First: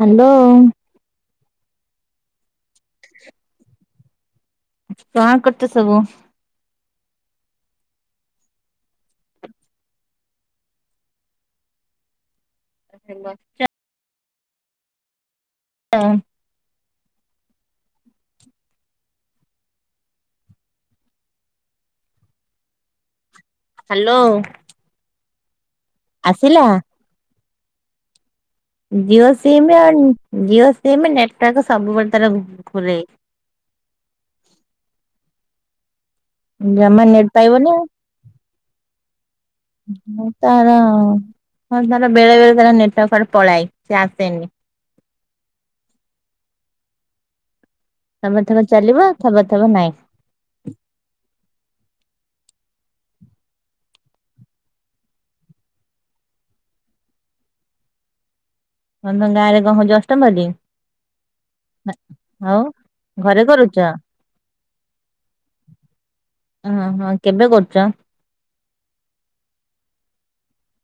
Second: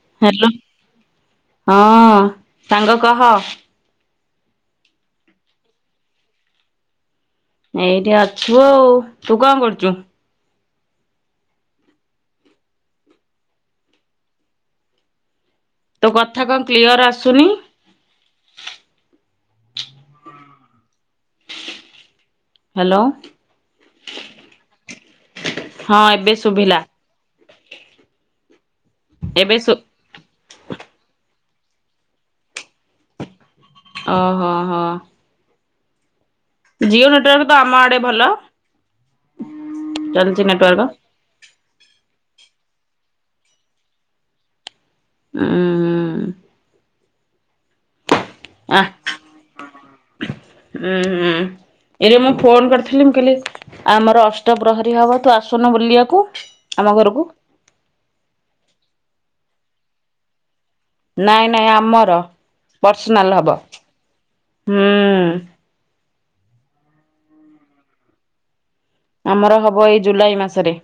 Hello hello ହଁ ସାଙ୍ଗ କହ। କଣ କରୁଚ ସବୁ? ଏଇଠି ଅଛୁ ଆଉ। ତୁ କଣ କରୁଚୁ? ଏଇଠି ବସିଚି ଆଉ। ତୋ କଥା କଣ କ୍ଲିୟର୍ ଆସୁନି? ହାଲୋ। ହାଲୋ। ହଁ ଏବେ ଶୁଭିଲା। ଜିଓ ଏବେ ସିମ୍ ଶୁ ଆଉ ଜିଓ ସିମ୍ ନେଟିୱାର୍କ ସବୁବେଳେ ତାର ଘୁରେ। ଅ ହ ହ ହ। ଜମା ନେଟୱାର୍କ ତ ନେଟିୱାର୍କ ଆମ ନାଇଁ। ଆଡେ ଭଲ ଆଉ ଚାଲିଛି ତାର ନେଟୱାର୍କ। ଆଉ ତାର ବେଳେ ବେଳେ ତାର ନେଟ୍ ୱାର୍କ କୁଆଡେ ପଳାଏ ସିଏ ଆସେନି। ଉଁ। ଥବ ଥବ ଆ ଚାଲିବ ଥବ ଥବ ନାଇଁ। ଉଁ ହୁଁ। ଏଇରେ ମୁଁ ଫୋନ୍ କରିଥିଲି ମୁ କଇଲି ଆମର ଅଷ୍ଟ ପ୍ରହରୀ ହବ ତୁ ଆସୁନୁ ବୁଲିଆକୁ ଆମ ଘରୁକୁ। ତମ ଗାଁରେ କଣ ହଉଚି ଅଷ୍ଟ ପ୍ରହରୀ? ନାଇଁ ନାଇଁ ଆମର ପ୍ରସିନାଲ୍ ଘରେ ହବ କରୁଛ ହୁଁ। ଓହୋ। କେବେ କରୁଚ? ଆମର ହବ ଏଇ ଜୁଲାଇ ମାସରେ।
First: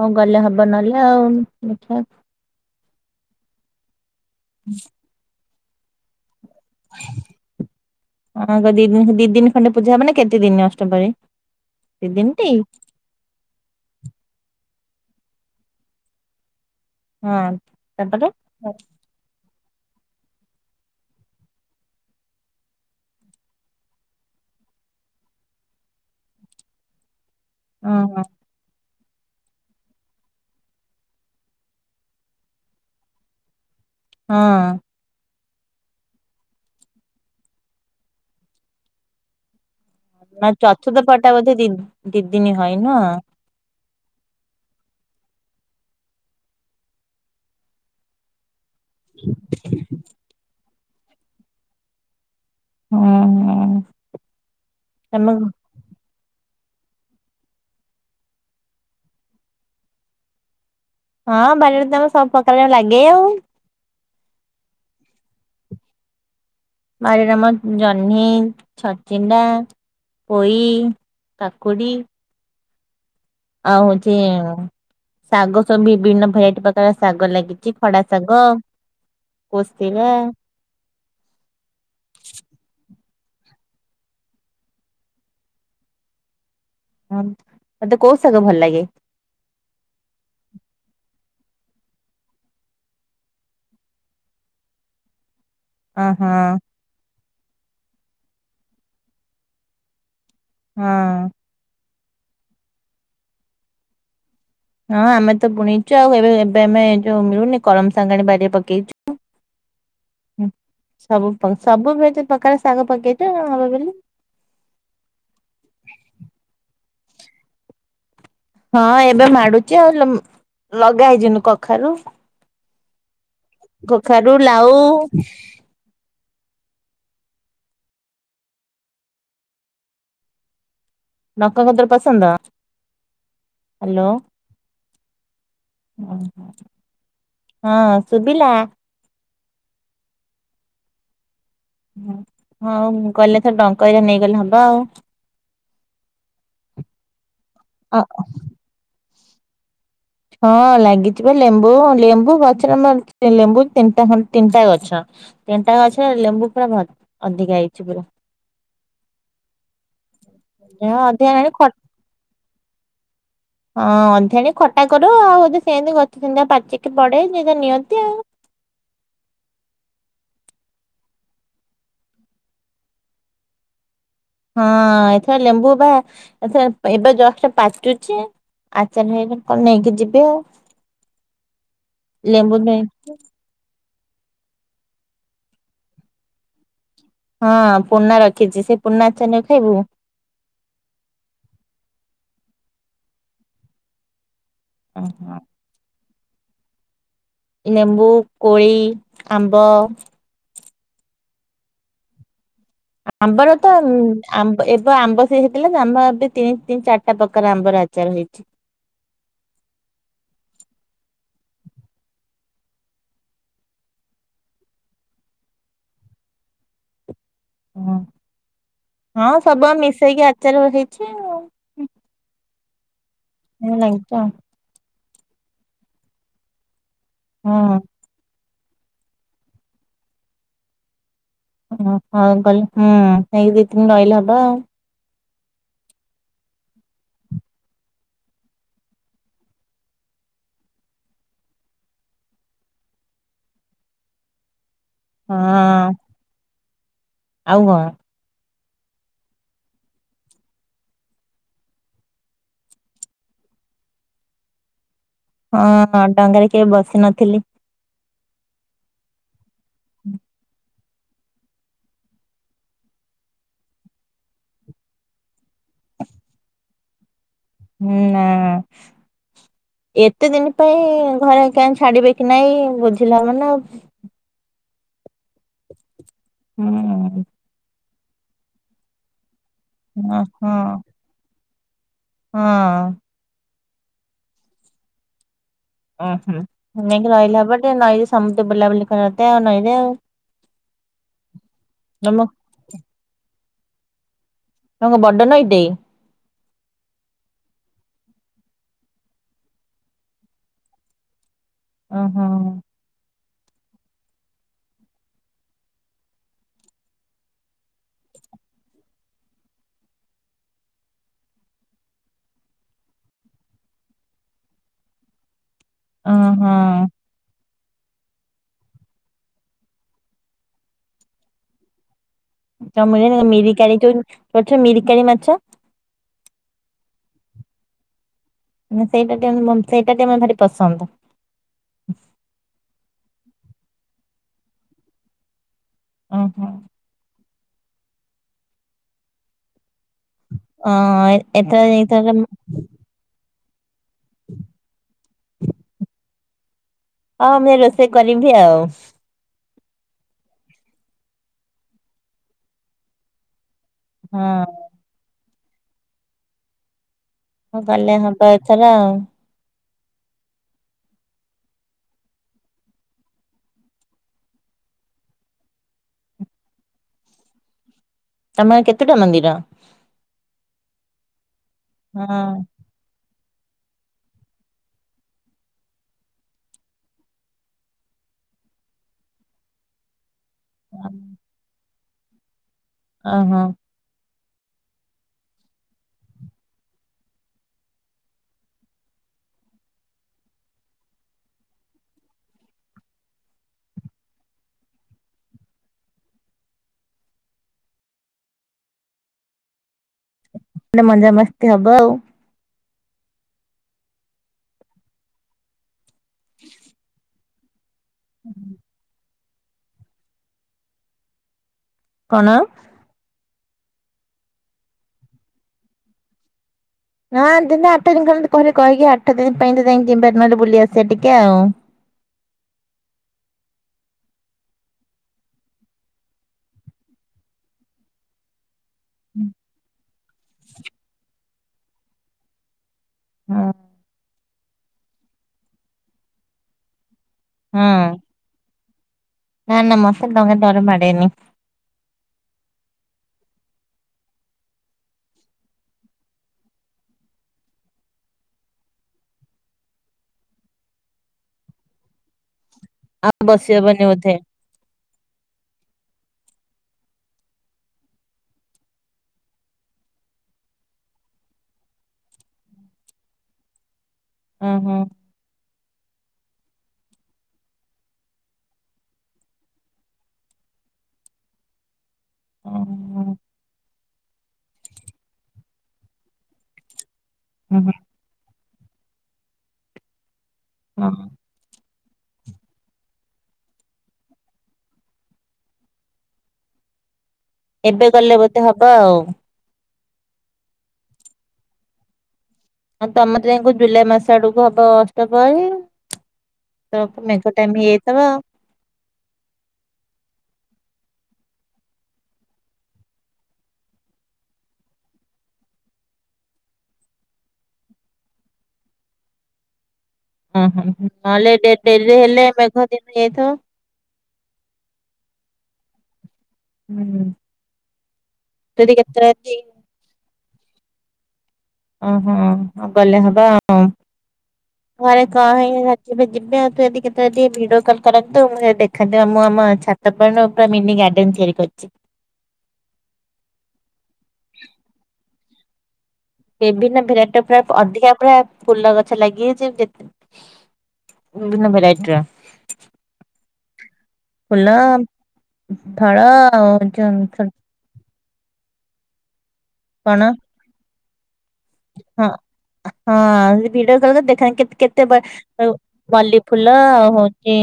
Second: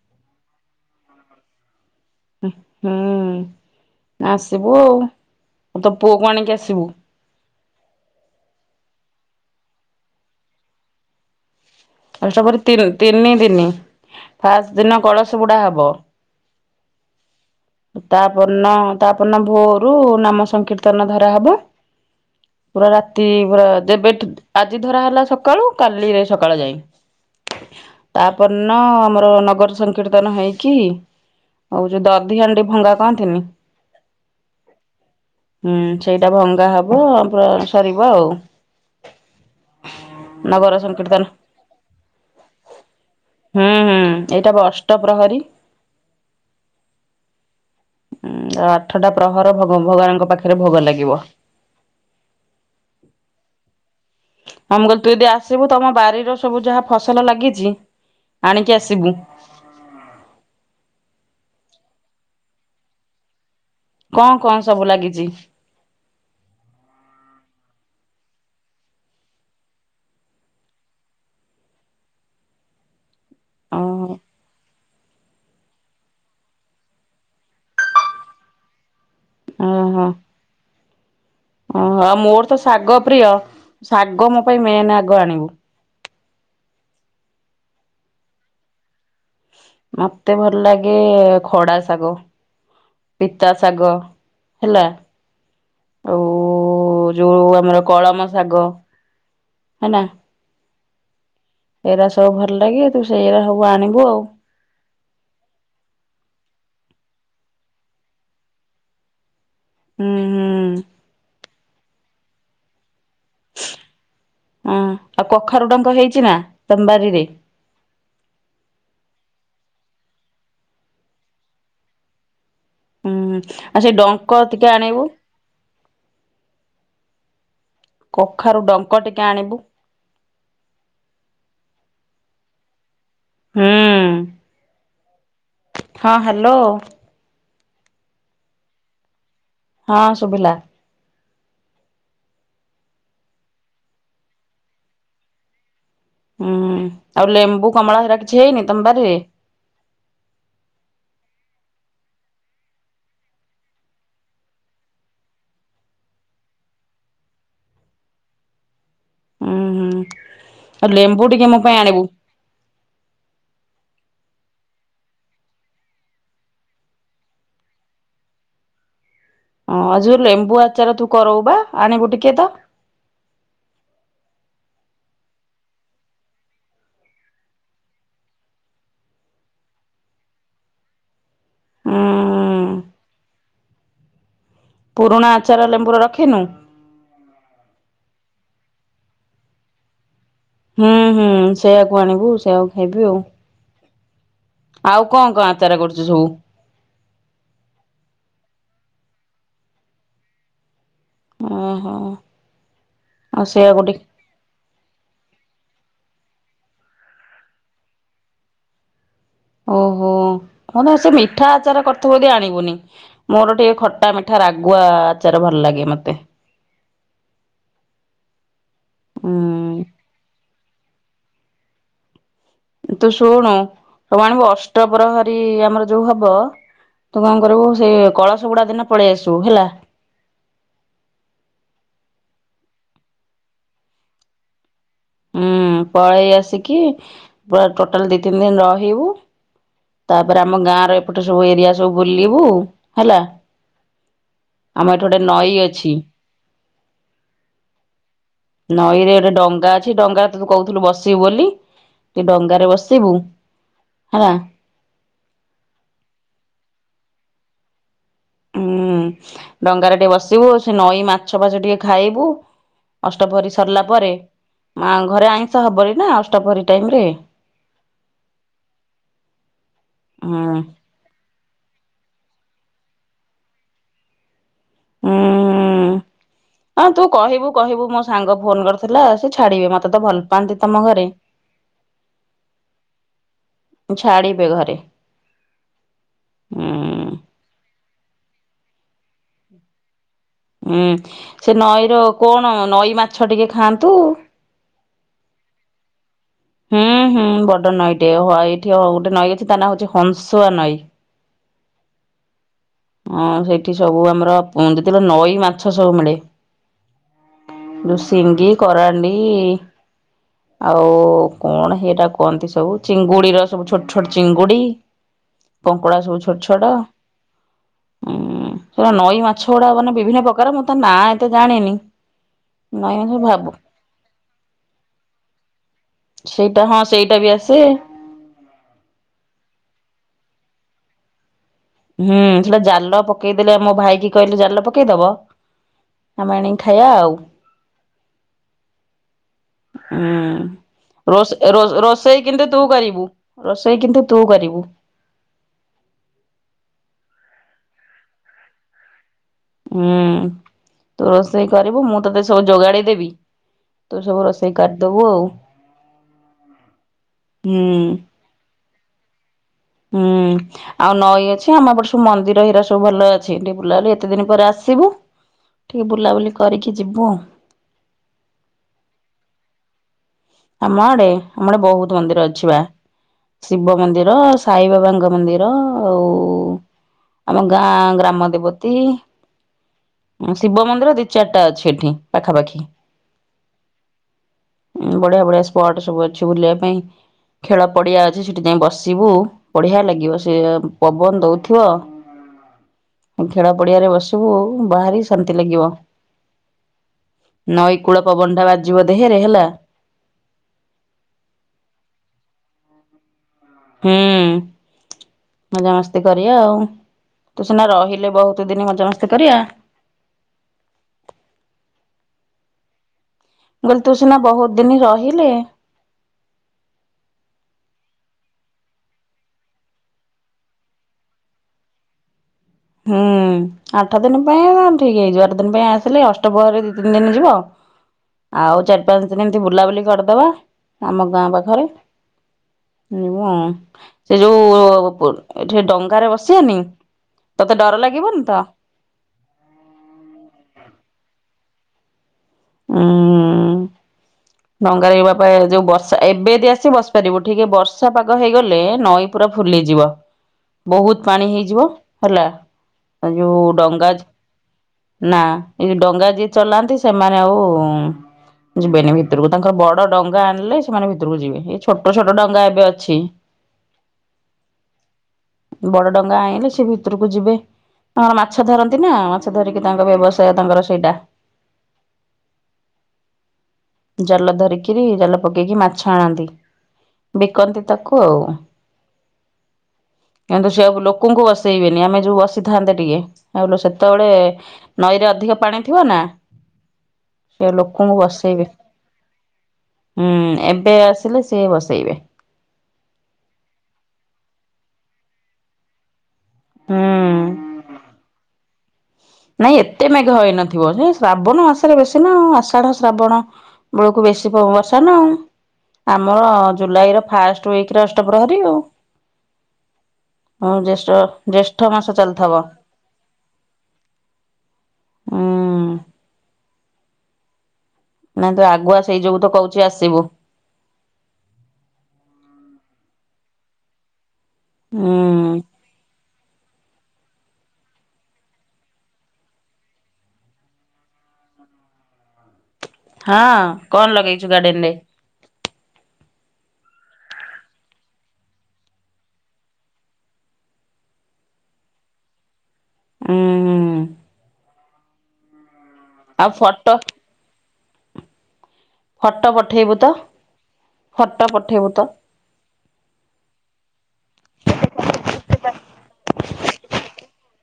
ହଉ ଗଲେ ହବ ନହେଲେ ଆଉ ଦେଖିବା। ହୁଁ ଆସିବୁ ଆଉ ତୋ ପୁଅ କୁ ଆଣିକି ଆସିବୁ। ହଁ ଦି ଦିନ ଦି ଦିନ ଖଣ୍ଡେ ପୂଜା ହବ। ନା କେତେ ଦିନ ଅଷ୍ଟପ୍ରହରୀ? ଅଷ୍ଟପ୍ରହରୀ ତିନ ତିନି ଦିନି ଫାଷ୍ଟ ଦିନ କଳସ ବୁଡା ହବ। ହଁ ତା ତାପରେ ପରଦିନ ତା ପରଦିନ ଭୋରୁ ନାମ ସଂକୀର୍ତ୍ତନ ଧରା ହେବ। ପୁରା ରାତି ପୁରା ଯେବେଠୁ ଆଜି ଧରା ହେଲା ସକାଳୁ କାଲି ସକାଳୁ ଯାଏ। ଓହୋ ତାପର ଦିନ ଆମର ନଗର ସ ସକୀର୍ତ୍ତନ ହେଇକି ଆଉ ଯୋଉ ଦଧି ହାଣ୍ଡି ଭଙ୍ଗା କହନ୍ତିନି ହଁ। ହୁଁ ସେଇଟା ଭଙ୍ଗା ହବ ପୁରା ସରିବ ଆଉ। ନା ନଗର ଚତୁର୍ଥ ପ୍ରହରୀ ସଂକୀର୍ତ୍ତନ ଟା ବୋଧେ ଦି ଦିଦିନି ହଏ ନୁହଁ? ହୁଁ ହୁଁ ଏଇଟା ପାଅଷ୍ଟପ୍ରହରୀ। ଉଁ ଆଠଟା ଆଉ ପ୍ରହର ଭଗବାନଙ୍କ ପାଖରେ ଭୋଗ ଲାଗିବ। ହୁଁ ହୁଁ। ହଁ ମୁଁ କହିଲି ତୁ ତମ ଯଦି ଆସିବୁ ତମ ବାରିର ସବୁ ଯାହା ଫସଲ ଲାଗିଛି ଆଣିକି ଆସିବୁ। ହଁ ବାରିରେ ତ ଆମର ସବୁ ପ୍ରକାର ଲାଗେ ଆଉ। କଣ କଣ ସବୁ ଲାଗିଛି? ବାରିରେ ଆମର ଜହ୍ନି ଛଚିଣ୍ଡା। ପୋଇ କାକୁଡ଼ି। ଆଉ ଓହୋ ହଉଚି ଶାଗ ସବୁ ବିଭିନ୍ନ ଭେରାଇଟି ପ୍ରକାର ଶାଗ ଲାଗିଛି ଖଡା ଶାଗ। କୋଚିଲା। ଓହୋ ଓହୋ ମୋର ତ ଶାଗ ପ୍ରିୟ ଶାଗ ମୋ ପାଇଁ ମେନ୍ ଆଗ ଆଣିବୁ। ହଁ ମତେ କୋଉ ସାଗ ଭଲ ଲାଗେ। ମତେ ଭଲ ଲାଗେ ଖଡା ଶାଗ। ପିତା ଶାଗ ହେଲା ହ ଆଉ ହଁ। ଯୋଉ ଆମର କଳମ ଶାଗ ହେନା ହଁ। ଏରା ସବୁ ଭଲ ଲାଗେ ତୁ ସେଇରା ସବୁ ଆଣିବୁ ଆଉ। ହଁ ଆମେ ତ ପୁଣିଇଛୁ ଆଉ ଏବେ ଏବେ ଆମେ ଯୋଉ ମିଳୁନି କଲମ ସାଙ୍ଗାଣି ବାରିରେ ପକେଇଛୁ। ହୁଁ ହୁଁ। ସବୁ ସବୁ ଭେରାଇଟି ପ୍ରକାର ଶାଗ ପକେଇଚୁ ହବ ବୋଲି। ହଁ ଆଉ କଖାରୁ ଡଙ୍କ ହେଇଛି ନା ତମ ବାରିରେ? ହଁ ଏବେ ମାଡୁଛି ଆଉ ଲଗା ହେଇଛି ଏଇନୁ କଖାରୁ। ହୁଁ ଆଉ ସେଇ କଖାରୁ ଡଙ୍କ ଲାଉ ଟିକେ ଆଣିବୁ। କଖାରୁ ଡଙ୍କ ଟିକେ ଆଣିବୁ। ଡଙ୍କ କଁ ତୋର ପସନ୍ଦ ହୁଁ ହ୍ୟାଲୋ। ହଁ ହ୍ୟାଲୋ ହଁ ଶୁଭିଲା। ହଁ ଶୁଭିଲା। ହଁ ହଁ ଗଲେ ଥଏର ଡ଼ଙ୍କ ଏଇରା ନେଇଗଲେ ହବ ଆଉ। ହୁଁ ଆଉ ଲେମ୍ବୁ ଅ କମଳା ହେରା କିଛି ହେଇନି ତମ ବାରିରେ? ହଁ ଲାଗିଯିବ ଲେମ୍ବୁ ଲେମ୍ବୁ ଗଛରେ ଲେମ୍ବୁ ତିନିଟା ତିନିଟା ଗଛ। ତିନିଟା ଗଛରେ ଲେମ୍ବୁ ପୁରା ଅଧିକା ହେଇଛି ପୁରା। ଉୁଁ ହୁଁ ଆଉ ଲେମ୍ବୁ ଟିକେ ହଁଧଣି ମୋ ଖ [unintelligible] ପାଇଁ ଆଣିବୁ। ହଁ ଅଧାଣି ଖଟା କର ଆଉଧି ସେମିତି ଗଛ ସେମିତିକା ପାଚିକି ପଡେ ଯଟ ନିଅନ୍ତି ଆଉ। ହଁ ଆଉ ଯୋଉ ଲେମ୍ବୁ ଆଚାର ତୁ କରାଉ ବା ଆଣିବୁ ଟିକେ ତ। ହଁ ଏଥର ଲେମ୍ବୁ ବା ଏଥ ଏବେ ଜଷ୍ଟ ପାଚୁଛି। ଆଚାର ହେଇଲେ କଣ ନେଇକି ଯିବି ଆଉ ଉଁ ଲେମ୍ବୁ ନେଇକି। ପୁରୁଣା ଆଚାର ଲେମ୍ବୁର ରଖିନୁ। ହଁ ପୁରୁଣା ରଖିଛି ସେ ପୁରୁଣା ଆଚନ ଖାଇବୁ। ହୁଁ ହୁଁ ସେଇଆକୁ ଆଣିବୁ ସେଇଆକୁ ଖାଇବି ଆଉ। ଆଉ କଣ କଣ ଆଚାର କରୁଛୁ ସବୁ। ନେମ୍ବୁ କୋଳି ଆମ୍ବ। ଓହୋ! ଆଉ ଆବର ତ। ସେଇଆକୁ ଟିକେ ଆମ୍ବ ଏବେ ଆମ୍ବ ସେ ହେଇଥିଲା ଆମ ଏବେ ତିନି ତିନି ଚାରିଟା ପ୍ରକାର ଆମ୍ବର ଆଚାର ହେଇଛି। ଓହୋ ମାନେ ସେ ମିଠା ଆଚାର କରତବଦ ଆଣିବୁନି। ମୋର ଟିକେ ଖଟା ମିଠା ରାଗୁଆ ଆଚାର ଭଲ ଲାଗେ ମତେ। ହ ହଁ ସବୁ ଆ ଉଁ ମିଶେଇକି ଆଚାର ହେଇଛି। ଆଉ। ତୁ ଲାଗିଛି ଆଉ ଶୁଣୁ ଅଷ୍ଟ ପ୍ର୍ରହରୀ ଆମର ଯୋଉ ହବ। ତୁ କଣ କରିବୁ ହଁ ସେ କଳସ ବୁଡା ଦିନ ପଳେଇ ଆସିବୁ ହେଲା। [unintelligible] ହୁଁ ଏଇ ଦି ତିନି ରହିଲ ହବ ଆଉ ହୁଁ ପଳେଇ ଆସିକି ଟୋଟାଲ ଦି ତିନି ଦିନ ରହିବୁ। ତାପରେ ଆମ ଗାଁ ର ଏପଟେ ସବୁ ଏରିଆ ସବୁ ବୁଲିବୁ ହେଲା। ଆମ ଏ ଠି ନଈ ଅଛି। ହଁ ଆଉ କଣ? ନଈରେ ଗୋଟେ ଡଙ୍ଗା ଅ ସେ ଡଙ୍ଗା ତୁ କହୁଥିଲୁ ବସିବୁ ବୋଲି ଡଙ୍ଗାରେ ବସିବୁ ହେଲା। ହଁ ହଁ ଡଙ୍ଗାରେ କେବେ ବସି ନଥିଲି। ହୁଁ ଡଙ୍ଗାରେ ଟିକେ ବସିବୁ ସେ ନଈ ମାଛ ଫାଛ ଟିକେ ଖାଇବୁ। ଅଷ୍ଟପ୍ରହରୀ ସରିଲା ପରେ ମା ଘରେ ଆଇଁଷ ହବନି ନା ଅଷ୍ଟପହରୀ ଟାଇମ୍ ରେ। ହୁଁ ନା ଏତେ ହୁଁ ଦିନ ପାଇଁ ଘର କାହିଁ ଛାଡିବେ କି ନାଇଁ ବୁଝିଲେ ହବ ନା ଆଉ। ହୁଁ ହଁ ତୁ ହୁଁ କହିବୁ କହିବୁ ମୋ ସାଙ୍ଗ ଫୋନ୍ କରିଥିଲା ସେ ଛାଡିବେ ମତେ। ତ ଭଲ ଓହୋ। ପାଆନ୍ତି ତମ ଘରେ ହଁ। ଛାଡ଼ିବେ ଘରେ। ଓ ହୁ ହୁଁ ରହିଲା ଟେ ନଈରେ ସମସ୍ତେ ବୁଲାବୁଲି କର ଆଉ ନଈରେ ଆଉ। ହୁଁ ସେ ନଈର ତମ କଣ ନଈ ମାଛ ଟିକେ ଖାଆନ୍ତୁ। ବଡ ନଈ ଟେ। ହୁଁ ହୁଁ ବଡ ନଈଟେ ହ ଏଇଠି ଗୋଟେ ନଈ ଅଛି ତା ନାଁ ହଉଛି ହଂସୁଆ ନଈ। ଓହୋ। ହଁ ସେଇଠି ସବୁ ଆମର ଯେତେବେଳେ ନଈ ମାଛ ସବୁ ମିଳେ। ଶିଙ୍ଗ କରାଣ୍ଡି ଆଉ କଣ ହେରା କୁହନ୍ତି ସବୁ ଚିଙ୍ଗୁଡିର ସବୁ ଛୋଟ ଛୋଟ ଚିଙ୍ଗୁଡି। [inaudible] କଙ୍କଡା ସବୁ ଛୋଟ ଓହୋ ଛୋଟ। ହୁଁ ସେ ନଈ ମାଛ ଗୁଡା ମାନେ ବିଭିନ୍ନ ପ୍ରକାର ମୁଁ ତ ନା ଏତେ ଜାଣିନି। ନଈ ମାଛ [unintelligible] ଭାବୁ ମିରିକାଳି [unintelligible] ମିରିକାଳି ମାଛ? ସେଇଟା ହଁ ସେଇଟା ବି ଆସେ। ସେଇଟା ଟିକେ ମ ସେଇଟା ଟିକେ ମୋର ଭାରି ପସନ୍ଦ। ହୁଁ ସେଟା ଜାଲ ପକେଇଦେଲେ ଆମ ଭାଇ କି କହିଲେ ଜାଲ ପକେଇଦବ। ଆମେ ଓହୋ। ଆଣିକି ଖାଇବା ଆଉ। ହୁଁ। ହଁ ରୋଷ ଏଥର ରଷ ର ଏଇଥର ରୋଷେଇ କିନ୍ତୁ ତୁ କରିବୁ ରୋଷେଇ କିନ୍ତୁ ତୁ କରିବୁ। ହଁ ମୁଁ ରୋଷେଇ କରିବି ଆଉ। ହୁଁ ତୁ ରୋଷେଇ କରିବୁ ମୁଁ ତତେ ସବୁ ଯୋଗାଡି ଦେବି। ତୁ ସବୁ ହଁ। ରୋଷେଇ କରିଦବୁ ଆଉ। ହଁ ହୁଁ। ଗଲେ ହବ ଏଥର ଆଉ। ହୁଁ। ଆଉ ନଈ ଅଛି ଆମପଟେ ସବୁ ମନ୍ଦିର ହିରା ସବୁ ଭଲ ଅଛି ଏଠି ବୁଲାବୁଲି ଏତେ ଦିନ ପରେ ଆସିବୁ। ଟିକେ ବୁଲାବୁଲି କରିକି ଯିବୁ ଆଉ। ତମ କେତେଟା ମନ୍ଦିର? ଆମ ଆଡେ ଆମର ବହୁତ ମନ୍ଦିର ହଁ ଅଛି ବା। ଶିବ ମନ୍ଦିର ସାଇବାବାଙ୍କ ମନ୍ଦିର ଆଉ ଆମ ଗାଁ ଗ୍ରାମ ଦେବତୀ। ଶିବ ମନ୍ଦିର ଦି ଚାରିଟା ଅଛି ଏଠି ପାଖାପାଖି। ଓହୋ। ବଢିଆ ବଢିଆ ସ୍ପଟ ସବୁ ଅଛି ବୁଲିବା ପାଇଁ ଖେଳ ପଡ଼ିଆ ଅଛି ସେଠି ଯାଇକି ବସିବୁ। ବଢିଆ ଲାଗିବ ସେି ପବନ ଦଉଥିବ ଖେଳା ପଡିଆରେ ବସିବୁ ବାହାରି ଶାନ୍ତି ଲାଗିବ। ନଈ କୂଳ ପବନଟା ବାଜିବ ଦେହରେ ହେଲା। [unintelligible] ମଜା ମସ୍ତି ହବ ଆଉ। ହୁଁ ମଜାାମସ୍ତି କରିବା ଆଉ ତୁ ସିନା ରହିଲେ ବହୁତ ଦିନ ମଜାମସ୍ତି କରିବା। ମୁଁ କଣ? ମୁଁ କଲି ତୁ ସିନା ବହୁତ ଦିନ ରହିଲେ। ହଁ ଦିନ ଆଠ ଦିନ ଖଲ କହିଲେ କହିହକି ଆଠ ଦିନ ପାଇଁ ତ ଯାଇି କିିବାର ନହେଲେ ବୁଲି ଆସିବାେ ଟିକେ ଆଉ। ହୁଁ। ଆଠ ଦିନ ପାଇଁ ଠିକ ହେଇଯିବ ଆଠ ଦିନ ପାଇଁ ଆସିଲେ ଅଷ୍ଟବହରେ ଦି ତିନି ଦିନ ଯିବ। ଆଉ ଚାରି ପାଞ୍ଚ ଦିନ ଏମତି ବୁଲାବୁଲି କରିଦବା ଆମ ଗାଁ ପାଖରେ। ହଁ ସେ ଯୋଉ ଏଠି ଡଙ୍ଗାରେ ବସିବନି ତତେ ଡର ଲାଗିବନି ତ? ନାଁ ନା ମତେ ଦଙ୍ଗା ଡରମଡ଼େନି। ହୁଁ। ଡଙ୍ଗାରେ ଏଇବା ପା ଯୋଉ ବର୍ଷା ଏବେଦି ଆସି ବସିପାରିବୁ ଟିକେ ବର୍ଷା ପାଗ ହେଇଗଲେ ନଈ ପୁରା ଫୁଲିଯିବ ବହୁତ ପାଣି ହେଇଯିବ ହେଲା। ଆ ଆଉ ଯୋଉ ବସି ହବନି ଡଙ୍ଗା ବୋଧେ ନା ଏଇ ଡଙ୍ଗା ଯିଏ ଚଲାନ୍ତି ସେମାନେ ଆଉ ଯିବେନି ଭିତରକୁ ତାଙ୍କର ବଡ ଡଙ୍ଗା ଆଣିଲେ ସେମାନେ ଭିତରକୁ ଯିବେ ଏ ଛୋଟ ଛୋଟ ଡଙ୍ଗା ଏବେ ଅଛି। ହଁ ହଁ। ବଡ ଡଙ୍ଗା ଆଇଁଲେ ସେ ଭିତରକୁ ଯିବେ ତାଙ୍କର ମାଛ ଧରନ୍ତି ନା ମାଛ ଧରିକି ତାଙ୍କ ବ୍ୟବସାୟ ତାଙ୍କର ସେଇଟା। ଓୋ [inaudible] ଜାଲ ଧରିକିରି ଜାଲ ପକେଇକି ମାଛ ଆଣନ୍ତି ବିକନ୍ତି ହଁ। ତାକୁ। କିନ୍ତୁ ସେୟାକୁ ଲୋକଙ୍କୁ ଵା େଇବେନି [unintelligible] ଆମେ ଯୋଉ ବ ସିଥାନ୍ତେ ଟିକେ [unintelligible] ଯେତେବେଳେ ନଈରେ ଅଧିକ ପାଣି ଥିବ ନା ତ ସେ ଏବେ ଲୋକଙ୍କୁ ଗଲେ ବୋଧେ ବସେଇବେ ହବ ଆଉ। ହୁଁ ଏବେ ଆସିଲେ ସିଏ ବସେଇବେ। ଆଉ ତମର ଯାଇଁକି କୋଉ ଜୁଲାଇ ମାସ ଆଡକୁ ହବ ଅଷ୍ଟପ୍ରହରୀ। ହୁଁ ତ ମେଘ ଟାଇମ୍ ହେଇଯାଇଥବ। ନାଇଁ ଏତେ ମେଘ ହେଇନଥିବ ସେ ଶ୍ରାବଣ ମାସରେ ବେଶୀ ନା ଆଷାଢ ଶ୍ରାବଣ। ବେଳକୁ ବେଶୀ ବର୍ଷା ପ ନା ଆଉ। ଆମର ଜୁଲାଇ ର ଫାଷ୍ଟ ଉଇକ୍ ରେ ଅଷ୍ଟ ପ୍ରହରୀ ଆଉ। ହୁଁ ହଁ ହୁଁ ଜ୍ୟେଷ୍ଠ ହୁଁ ନହେଲେ ଡେ ଜ୍ୟେଷ୍ଠ ମାସ ଡେରିରେ ହେଲେ ଚାଲିଥିବ ମେଘ ଦିନ ହେଇଯାଇଥବ। ଉଁ ହୁଁ ହୁଁ। ନାଇଁ ତୁ ସେଠି ଆଗୁଆ ସେଇ କେତେଟା ଯୋଗୁ ତ ରାତି କହୁଛି ଆସିବୁ। ଓହୋ ଗଲେ ହବ ଆଉ ଘରେ କଣ ହୁଁ ହେଇିବ ଯିବି [unintelligible] ଆଉ ତୁ ଯଦି କେତେବେଳେ ଟିକେ ଭିଡିଓ କଲ୍ କରନ୍ତୁ ମୁଁ ଯାଇ ଦେଖନ୍ତି ଆମ ଛା ଛାତ ଉପରେ ନୁହୁଁ ମିିନି ଗାର୍ଡେନ୍ ତିଆରି କରିଛି। ହଁ କଣ ଲଗେଇଛୁ ଗାର୍ଡେନ୍ ରେ? ବିଭିନ୍ନ ଭେରାଇଟି ପୁରା ଅଧିକା ପୁରା ଫୁଲ ଗଛ ଲାଗିଯାଇଛି ଯେ ବିଭିନ୍ନ ଭେରାଇଟି ର। ଉଁ। ଫୁଲ ଫଳ ଆଉ ଯୋ ଛୋ ଫଟ ପଠେଇବୁ ତ କଣ ଫଟ ପଠେଇବୁ ତ? ହଁ। ହଁ ଭିଡିଓ କଲ୍ ରେ ଦେଖାନ୍ତି କେତ୍ କେତେ ଵା ମଲ୍ଲି ଫୁଲ ହୋଉଚି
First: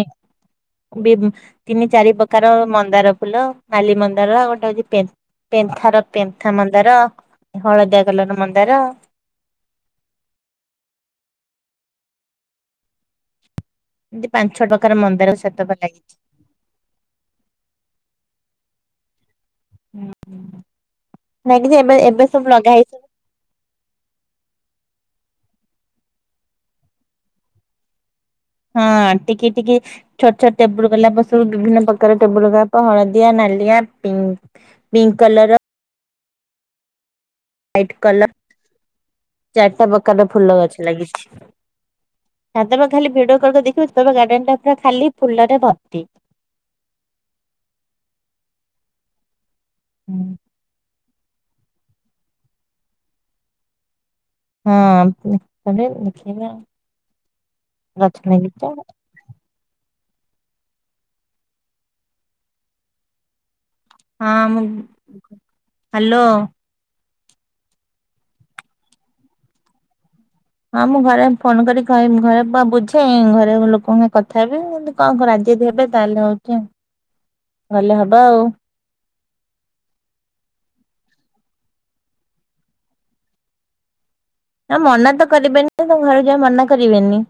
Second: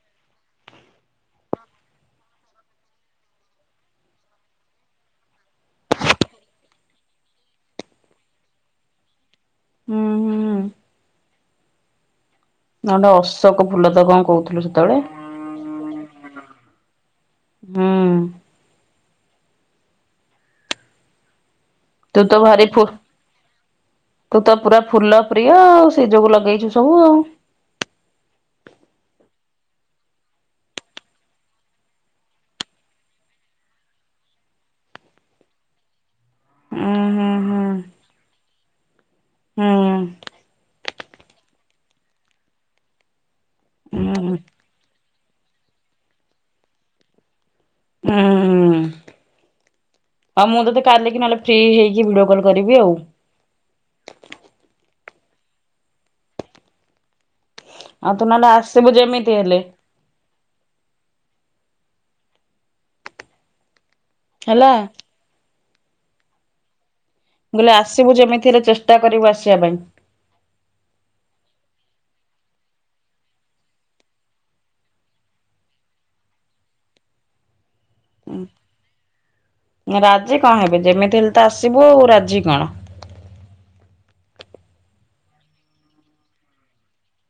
ବି ତିନି ଚାରି ପକାର ମନ୍ଦାର ଫୁଲ, ନାଲି ମନ୍ଦାର, ଆଉ ଗୋଟେ ହୋଉଛି ପେନ୍ ପେନ୍ଥା ର ପେନ୍ଥା ମନ୍ଦାର ହଳଦିଆ କଲର୍ ର ମନ୍ଦାର। ହୁଁ ହୁଁଁ। ନଟ ଅଶୋକ ଫୁଲ ତ କଣ କୋହୁଥିଲୁ ସେତେବେଳେ? ତାର ସେତକ ଲାଗିଛି। ହୁଁ। ହୁଁ ହୁଁଁ। [inaudible] ନାଗିଚି ଏବେ ତୁ ତ ଭାରି ଫୁ ହେଇଛି ତୁ ତ ପୁରା ଫୁଲ ପ୍ରିୟ ଆଉ ସେ ଯୋଗୁ ଲଗେଇଛୁ ସବୁ ଆଉ। ହଁ ଟିକି ଟିକି - ଛୋଟ ଛୋଟ ଟେବୁଲ୍ ଗୋଲାପ ସବୁ ବିଭିନ୍ନ ପ୍ରକାର ଟେବୁଲ ଗୋଲାପ ହଳଦିଆ, ନାଲିଆ, ପିଙ୍କ୍। ପିଙ୍କ୍ କଲର୍ ର ଉଁ ହୁଁ ହୁଁ। କଲ ଚାରିଟା ହୁଁ ପକାର ର ଫୁଲ ଗଛ ଲାଗିଛି। ତମେ ଖାଲି ଭିଡଓ କଲ୍ କରିକି ଦେଖିବ ହୁଁ ହୁଁ ଗାର୍ଡେନ୍ ଟା ପୁରା ଖାଲି ଫୁଲ ରେ ଭର୍ତ୍ତି। ହୁଁ ଉଁ ଉଁ ହୁଁ। ହଉ ମୁଁ ତୋତେ କାଲି କି ନହେଲେ ଫ୍ରି ହେଇକି ଭିଡିଓ କଲ୍ କରିବି ଆଉ। ହଁ [unintelligible] ଦେଖେଇବା। ଆଉ ତୁ ନହେଲେ ଆସିବୁ ଯେମିତି ହେଲେ। ହଁ ମୁଁ, ହାଲୋ। ମୁଁ କହିଲି ଆସିବୁ ଯେମିତି ହେଲେ, ଚେଷ୍ଟା କରିବୁ ଆସିବା ପାଇଁ। ହଁ ମୁଁ ଘରେ ଫୋନ କରି କହିମି, ଘରେ ବୁଝେ, ଘରେ ଲୋକଙ୍କ କଥା ହେବି କଣ କର, ରାଜି ଯଦି ହେବେ ତାହେଲେ ହଉଚି ଭଲ ହବ ଆଉ। ରାଜି କଣ ହେବେ? ଯେମିତି ହେଲେ ତ ଆସିବୁ ଆଉ ରାଜି କଣ? ନା ମନା ତ କରିବେନି, ତୋ ଘରକୁ ଯିବାକୁ ମନା କରିବେନି।